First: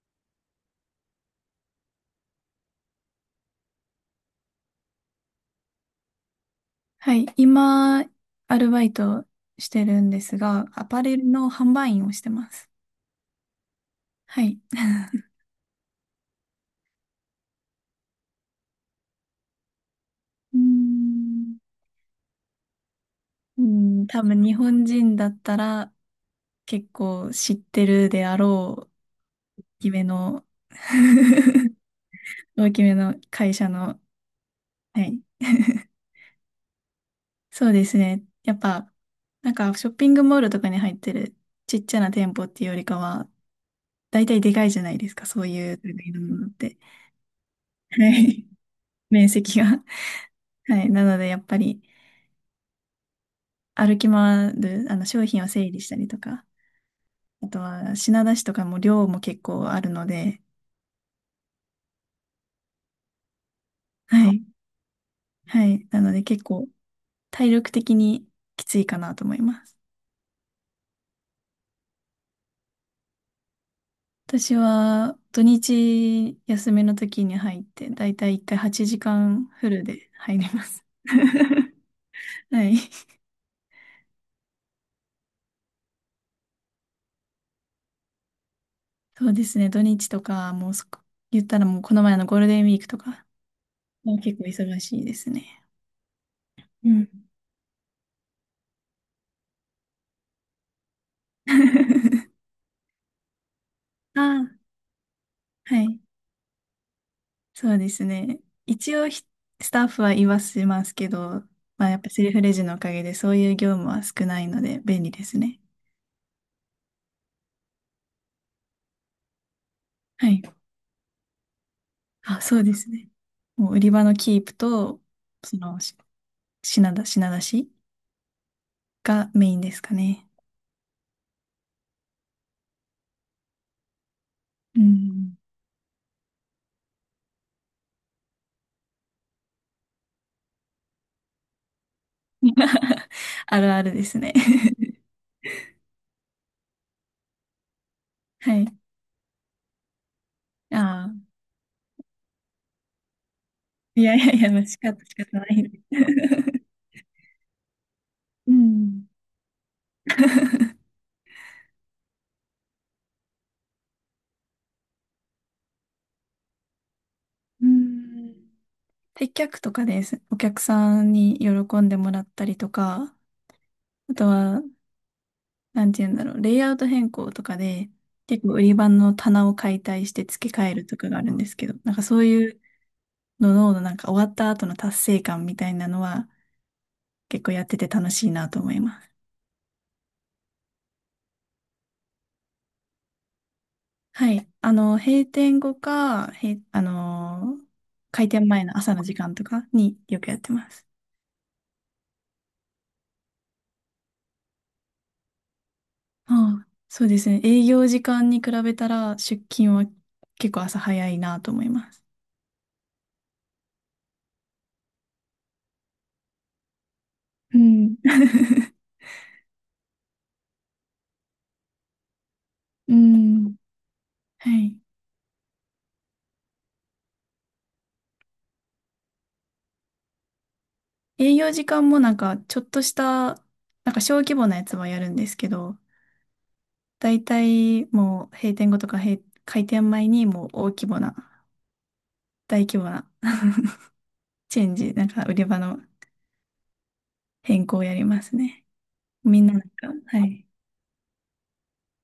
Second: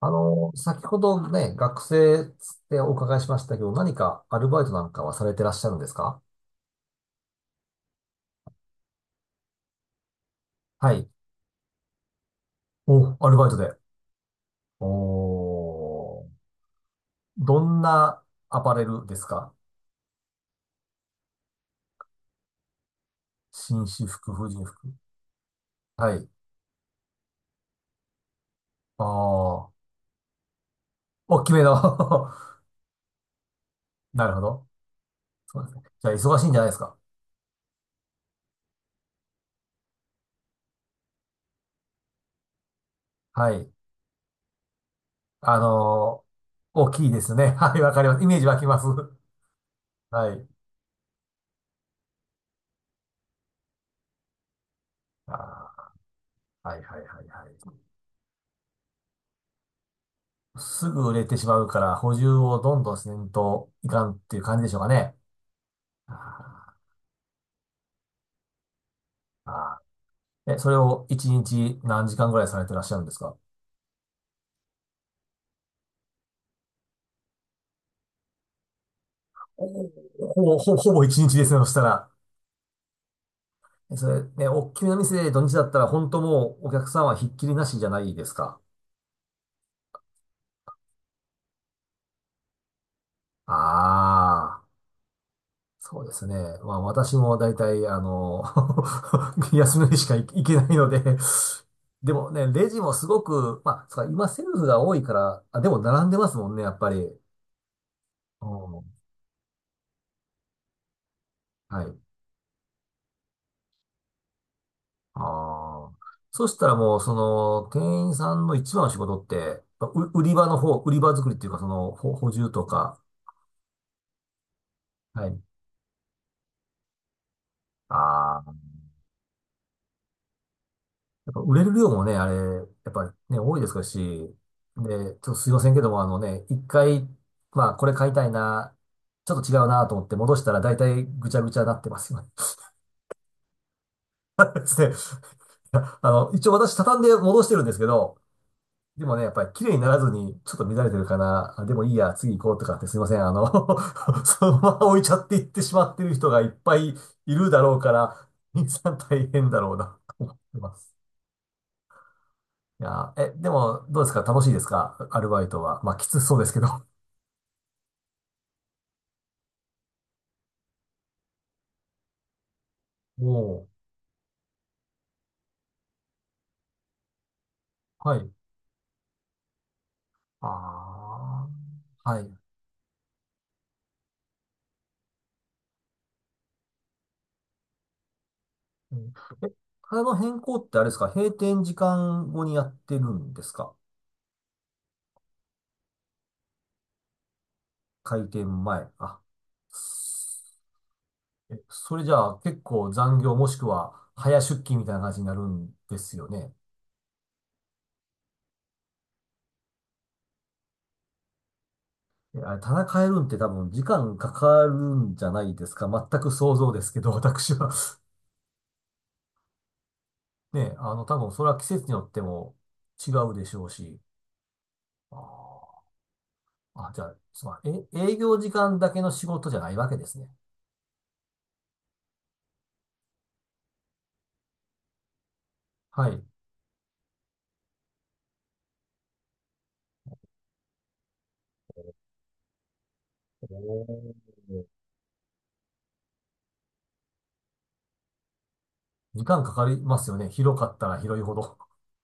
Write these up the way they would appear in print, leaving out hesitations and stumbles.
先ほどね、学生ってお伺いしましたけど、何かアルバイトなんかはされてらっしゃるんですか？はい、今、アルバイトしてるんですが、アはパい。レルの販売員をしてます。お、アルバイトで。はい。おー、どんなアパレルですか？うーん、う紳ー士ん多服、分婦日人本服。人だったらはい。結構知ってるであろう、あ大あ、きめの、大きめの 大きめの会社の、なるほど。はい。そうですね。じゃあ、忙しいんじゃないですか？そうですね。やっぱ、なんかショッピングモールとかに入ってるちっちゃな店舗っていうよりかは、はい。大体でかいじゃないですか、そうあいう類ののーものって。大きいですね。はい、わかりはます。イメージい。湧きます。面積が。 はい。はい。なので、やっぱり歩き回る、商品を整理あしたりとか、あ、はいはいはいはあとい。は品出しとかも量も結構あるので。すぐ売れてしまうから、補充をどんどんせんといかんはっていうい。感じでしょうかね。はい。なので、結構あ体力的にきついかなと思いーます。あーえ、それを一日何時間ぐらいされてらっしゃるんですか？私は土日休みの時に入って、だいたい1回8時間おフルで入ほりぼ、まほぼ、す。ほぼ一日ですね、そした ら。はい。それ、ね、おっきめの店で土日だったら、本当もうお客さんはひっきりなしじゃないですか。そうですね。土日とか、もうそこ、言ったらもうこの前のゴールデンウィークとか、もう結構ああ。忙しいですね。そうですね。まあうん。私も大体、休みの日しか行けないので、で もね、レジもすごく、まあ、そうかあ今セルあ、フが多いから、あ、でもはい。並んでますもんね、やっぱり。そうですね。うん一応、スタッフは言わせますけど、はまあ、やい。っぱセルフレジのおかげでそういう業務は少ないので便利ですね。ああ。そしたらもう、その、店員さんの一番の仕事って、売はりい。場の方、売り場作りっていうか、その、補あ、充そうとですか。ね。もう売り場のキープと、はい。その、し品出しああ。がメインですかね。やっぱ売れる量もね、あれ、やっぱね、多いですし、うで、ちょっとん。すいませんけども、あのね、一回、まあ、これ買いたいな、ちょっと違うなと思って戻したら大体ぐちゃぐちゃなってますよね。あるあるですね。ですね。いや一応私畳んで戻してるんですけど、はい。でもね、やっぱり綺麗にならずに、ちょっと乱れてあるかあ、な、あでもいいや、次行こうとかってすいません、いやい やそいのや、ま仕ま方、置いち仕ゃって方いっなてい。しまってる人がいっ ぱいいるだろうから、う皆さんん。大変だろうな、思ってます。いやー、でも、どうですか？楽しいですか？アルバイトは。まあ、きつそうですけど。うん、接客とかです。お客さんに喜んでもらったりとか、もあとは、なんて言うんだろう、レイアウト変更とかで、う、はい。結構売り場の棚を解体して付け替えるとかがあるんであすけど、なんかあ、そはうい。いうのの、なんか終わった後の達成感みたいなのは、結構やってて楽しいなと思いうます。ん、え、体の変更ってあれですか？閉店時間後にやってるんですか？はい。閉店後か、へ、あの、開開店店前の前。朝の時あ、間とかによくやってすます。それじゃあ結構残業もしくは早出勤みたいな感じになるんですよね。ああ、そうですね。営業時間に比べたら出勤は結構朝早いなと思います。あれ、棚変えるんって多分時間かかるんじゃないですか？全く想像ですけど、私うは。ん。ね、多分それは季節によってもう違うでしん。ょうし。はい。あーじゃあ、すまん、営業時間だけの仕事じゃないわけですね。営業時間もなんかちょっとした、なんか小規模なやつはやるんですけど、はい。大体もう閉店後とか閉、開店前にもう大規模な お ーチェンジ、なんか売り場の変更をやりますね。時み間んかななかんりか、ますよはね。い。広かったら広いほど。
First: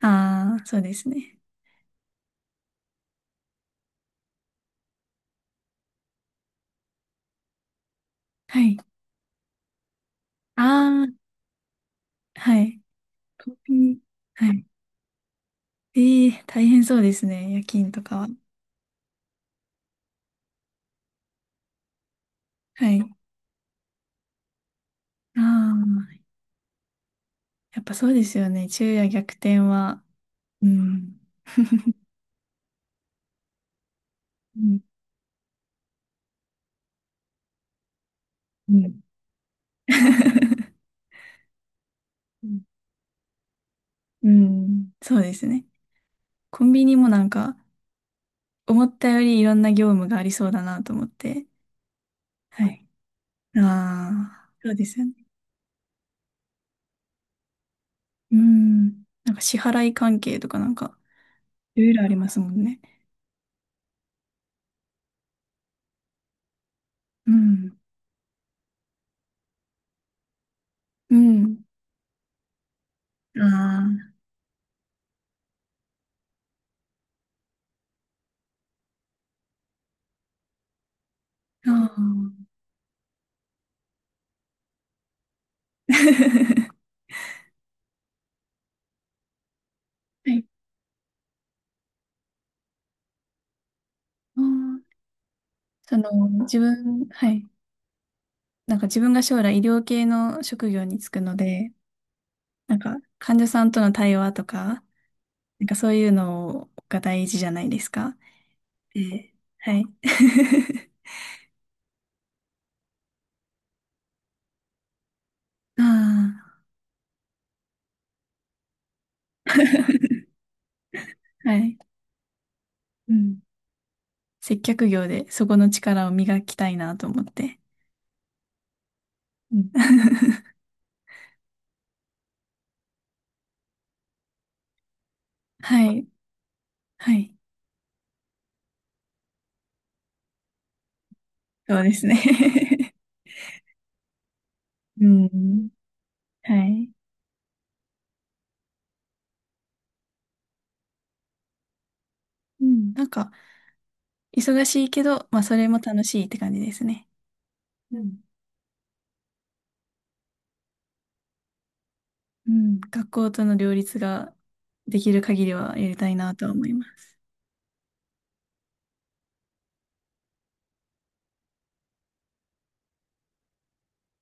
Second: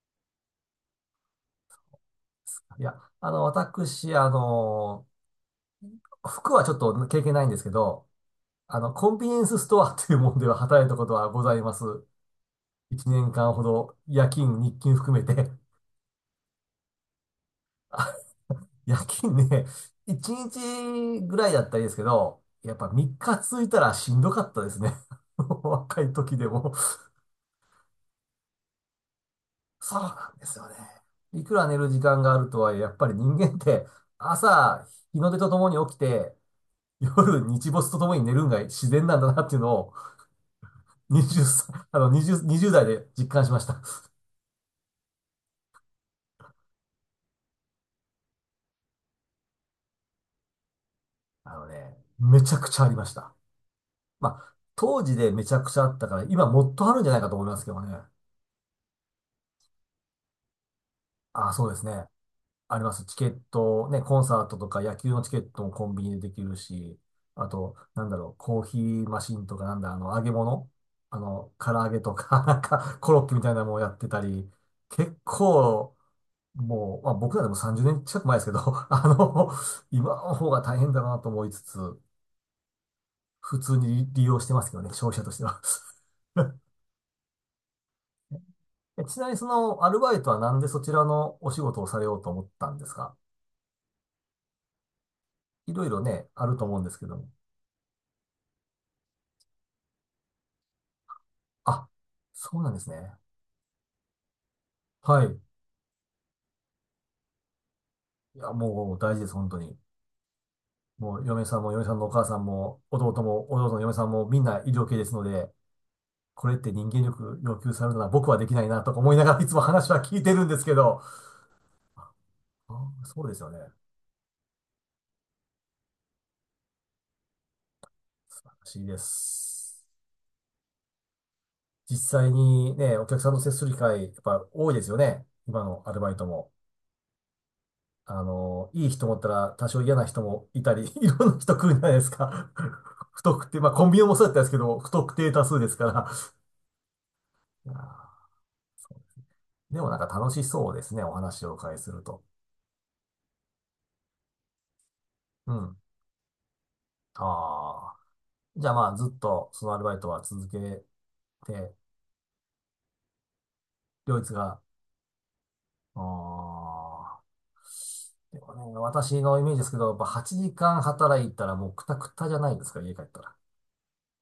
ああ、そうですね。いや、私、服はちょっと経験ないんですけど、はい。コンビニエンスストアというものでは働いたこあとはございます。あ、はい。1年間コほピど、ー。夜は勤、い。日勤含めて。ええ大変そうですね。夜勤とかは。夜勤ね、1日ぐらいだったらいいですけど、やっぱはい。3あ日続いたらしんどかったですね。若いあ、時でも。やっぱそうですよね。昼夜逆転そうは。なんですうよね。ん。いくら寝る時間があるとはいえ、やっぱり人間ってうん。朝、日の出とともに起きて、夜、日没とともに寝るんがう自ん。然なんだなっていうのを 20、あの20、20代で実感しました。うん。そうですね。コンビニもなんか、思ったよりいろんな業務がありそうだなと思って。あのね、めちゃはくちゃい。ありました。まああ、あ、そうです当よね。時でめちゃくちゃあったから、今もっとあるんじゃないかと思いますけどね。うん。なんか支払い関係とかなんか、ああ、そうでいすろいろね。ありますもんあね。ります。チケット、ね、コンサートとか野球のチケットもコンビニでできるし、うあと、ん。なんだろう、コーヒーマシンとか、なんだ、揚げ物、うん。唐揚げとか、なんか、コロッケみたいなのもやってあたり、結構、もう、まあ、僕らでも30年近く前ですけど、あの、今の方が大変だなと思いつあ。あつ、あ。普通に利用してますけどね、消費者としては。ちなみにそのアルバイトははい。なんでそちらのお仕事をされようと思ったんですか？あーいろいそろね、の、あると思うんですけども。はい。なんか自分が将来医療系の職業に就くので、あ、そうなんなんですかね。患者さんとの対話とか、はい。なんかそういうのが大事じゃないですか。いや、もう大事です、で、本当はに。い。もう嫁さんも嫁さんのお母さんも、弟も、弟の嫁さんもみんな医療系ですので、あこれって人間力要求されるのは僕はできないなとか思いながらいつも話は聞いてるんですけど、あ、はい。うそうでん。すよね。接客業でそこの力を磨きたいなと思って。素晴らしいでうん。 す。実際にね、お客さんと接する機会、やっぱ多いですよね。今 のアはルい。バイトも。はい。いい人もおったら多少嫌な人もいたり、いろんな人来るじそゃうないでですすね。 か。不特定、まあコンビニもそうだったんですけど、不 う特定多数でん。すから。はい。いやーでもなんか楽しそうですね、お話をお伺いすると。うん。なんか、忙しいけど、まあ、うそれん。も楽しいって感じですね。あうあ。ん。じゃあまあずっとそのアルバイトは続けて、うん、学校との両立両立がが、できる限りはやりたいなとは思あいます。あ。でもね、私のイメージですけど、やっぱ8時間働いたらもうクタクタじゃないですか、家帰ったら。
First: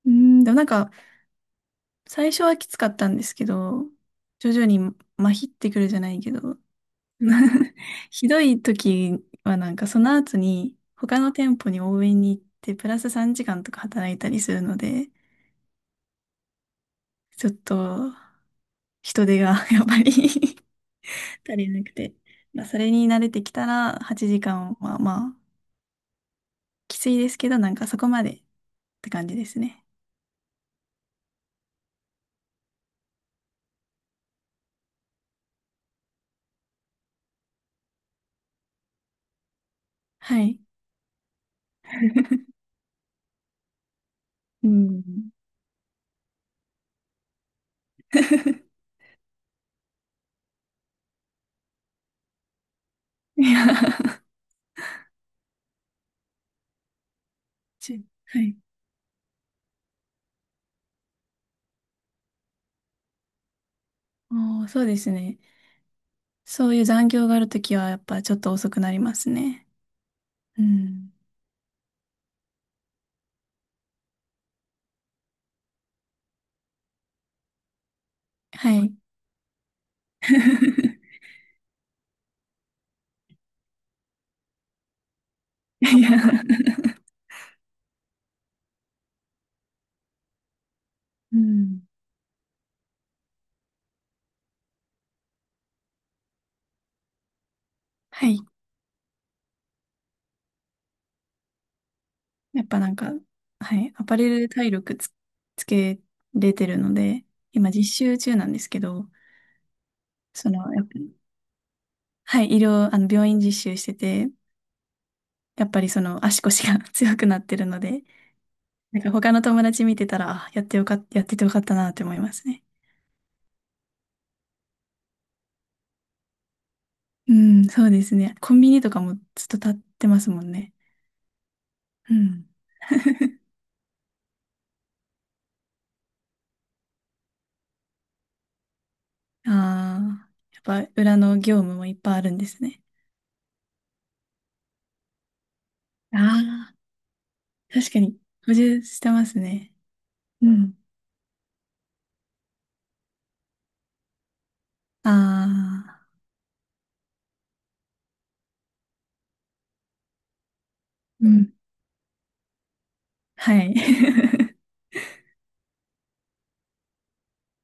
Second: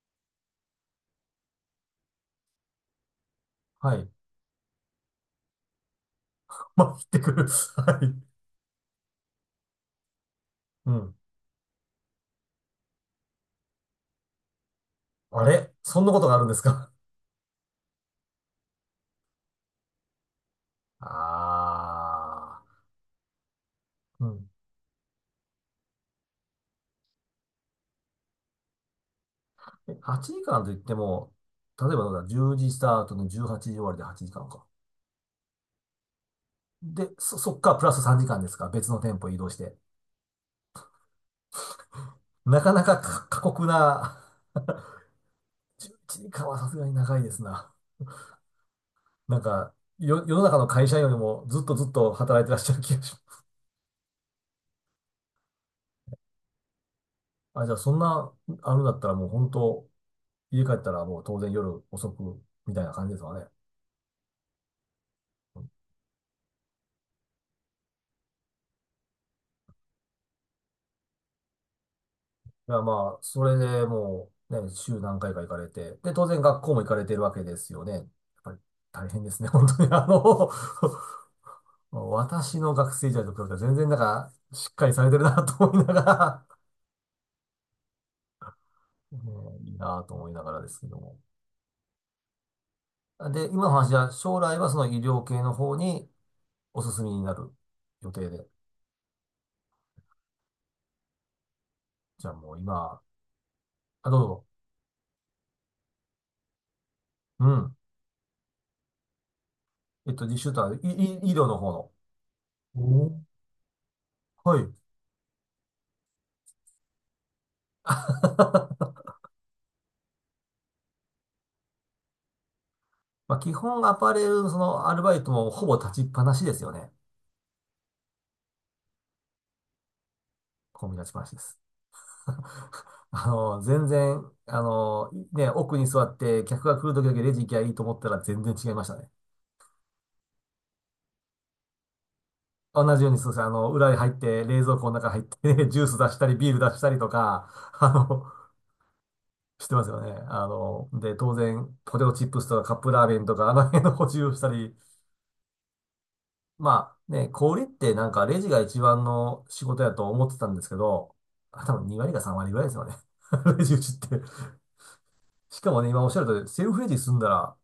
うん、でもなんか、最初はきつかったんですけど、はい。徐々に麻痺ってくるじゃないけど、まあ、行ってくる。はい。ひどい時はなんかその後にうん。他の店舗に応援に行ってプラス3時間とか働いたりするので、あれそんなことがあるんですか？ちょっと人手が やっぱり 足りなくて、あまあ、そあ、れに慣れてきたらう8ん。時間はまあきついですけど、なんかそこまでって感じですね。8時間といっても、例えばどうだ、10時スタートの18時終わりで8時間かんか。で、そっからプラス3時間ですか？別の店舗移動して。はい。なかなか過酷な、うん。11時間はさすがに長いですな。なんか、世の中の会社員よりもずっとずっと働いてらっしゃる気がしまいす。や、あ、じゃあそんちな、はい。あるんだったらもう本当、家帰ったらもう当然夜遅くみたいな感じですわね。おー、そうですね。そういう残業があるときは、やっぱちょっと遅くなりますね。うん。いや、まあ、それでもう、ね、週何回か行かれて、で、当然学校も行かれてるわけですよね。やっぱりはい。大変ですね、本当に。私の学生時代と比べたら全然なんか、しっかりされてるなと思いないがや、ら、ねいいなと思いながらですけども。うん。で、今の話は、将来はその医療系の方にお進みになる予は定い。で。じゃあもうやっぱなん今、か、はい。アあ、パどうレルぞ。で体力つ、つけれてるので、う今ん。実習中なんですけど、実そ習との、は、いやっぱり、い医療の方の。はい、医療、あおの、ー病院実習してて、はい。やっぱりその足腰が 強くなってるので、なんか他の友達見てたら、あ、やってよかった、やっててよかったなって思いますね。まあ、基本アパレルのそのアルバイトもほぼ立ちっぱなしですよね。うん、そうですね。コンビニとかもずっと立ってますもんね。ほぼ立ちっぱなしです。うん。全然、ね、奥に座って客が来る時だけレジ行きゃいいと思ったら全然違いましたね。ああ、やっぱ裏の業務もいっぱいあるんですね。同じようにそうですね。裏に入って、冷蔵庫の中入って ジュース出したり、ビールああ、出したりとか、あ確かにの、補充してますしね。てますよね。うん。で、当然、ポテトチップスとかカップラーメンとか、あの辺の補充をしたり、ああ、まあね、小売りってなんかレジが一番の仕事やと思ってたんですけど、うん。あ、多分2割か3割ぐらいですよね。はレジい。打ちって。しかもね、今おっしゃる通り、セルフレジ済んだら、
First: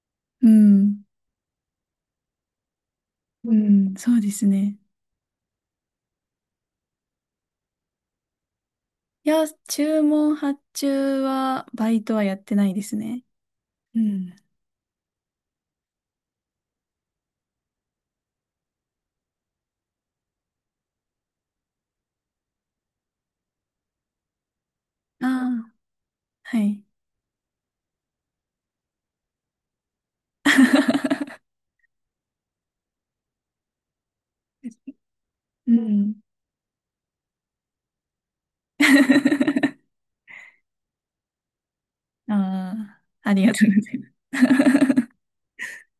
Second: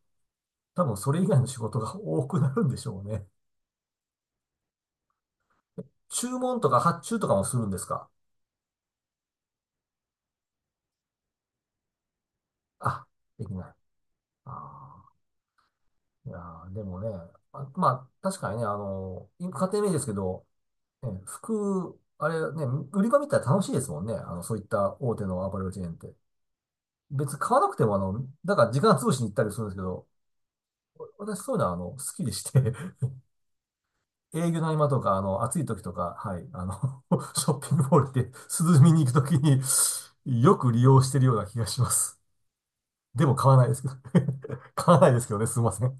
う多分ん。それ以外の仕事が多くなるんでしょうね。うん、そうですね。注文とか発注とかもするんですか？いや、注文発注は、バイトはやってないですあ、ね。できない。うん。ああ、いやーでもね、あ、まあ、確かにね、家庭名ですけど、ね、服、あれね、売り場見たら楽しいですもんね。そういった大手あのアパレルあ、チェーンって。はい。別に買わなくてもだから時間潰しに行ったりするんですけど、私そういうのは好きでして、営業の合間とか、暑いう時とか、ん。はい、ショッピングモールで涼みに行く時に よく利用してるような気がします。あであ、あもり買がわとないうでごすけざど います。買わない ですけどね、すいません。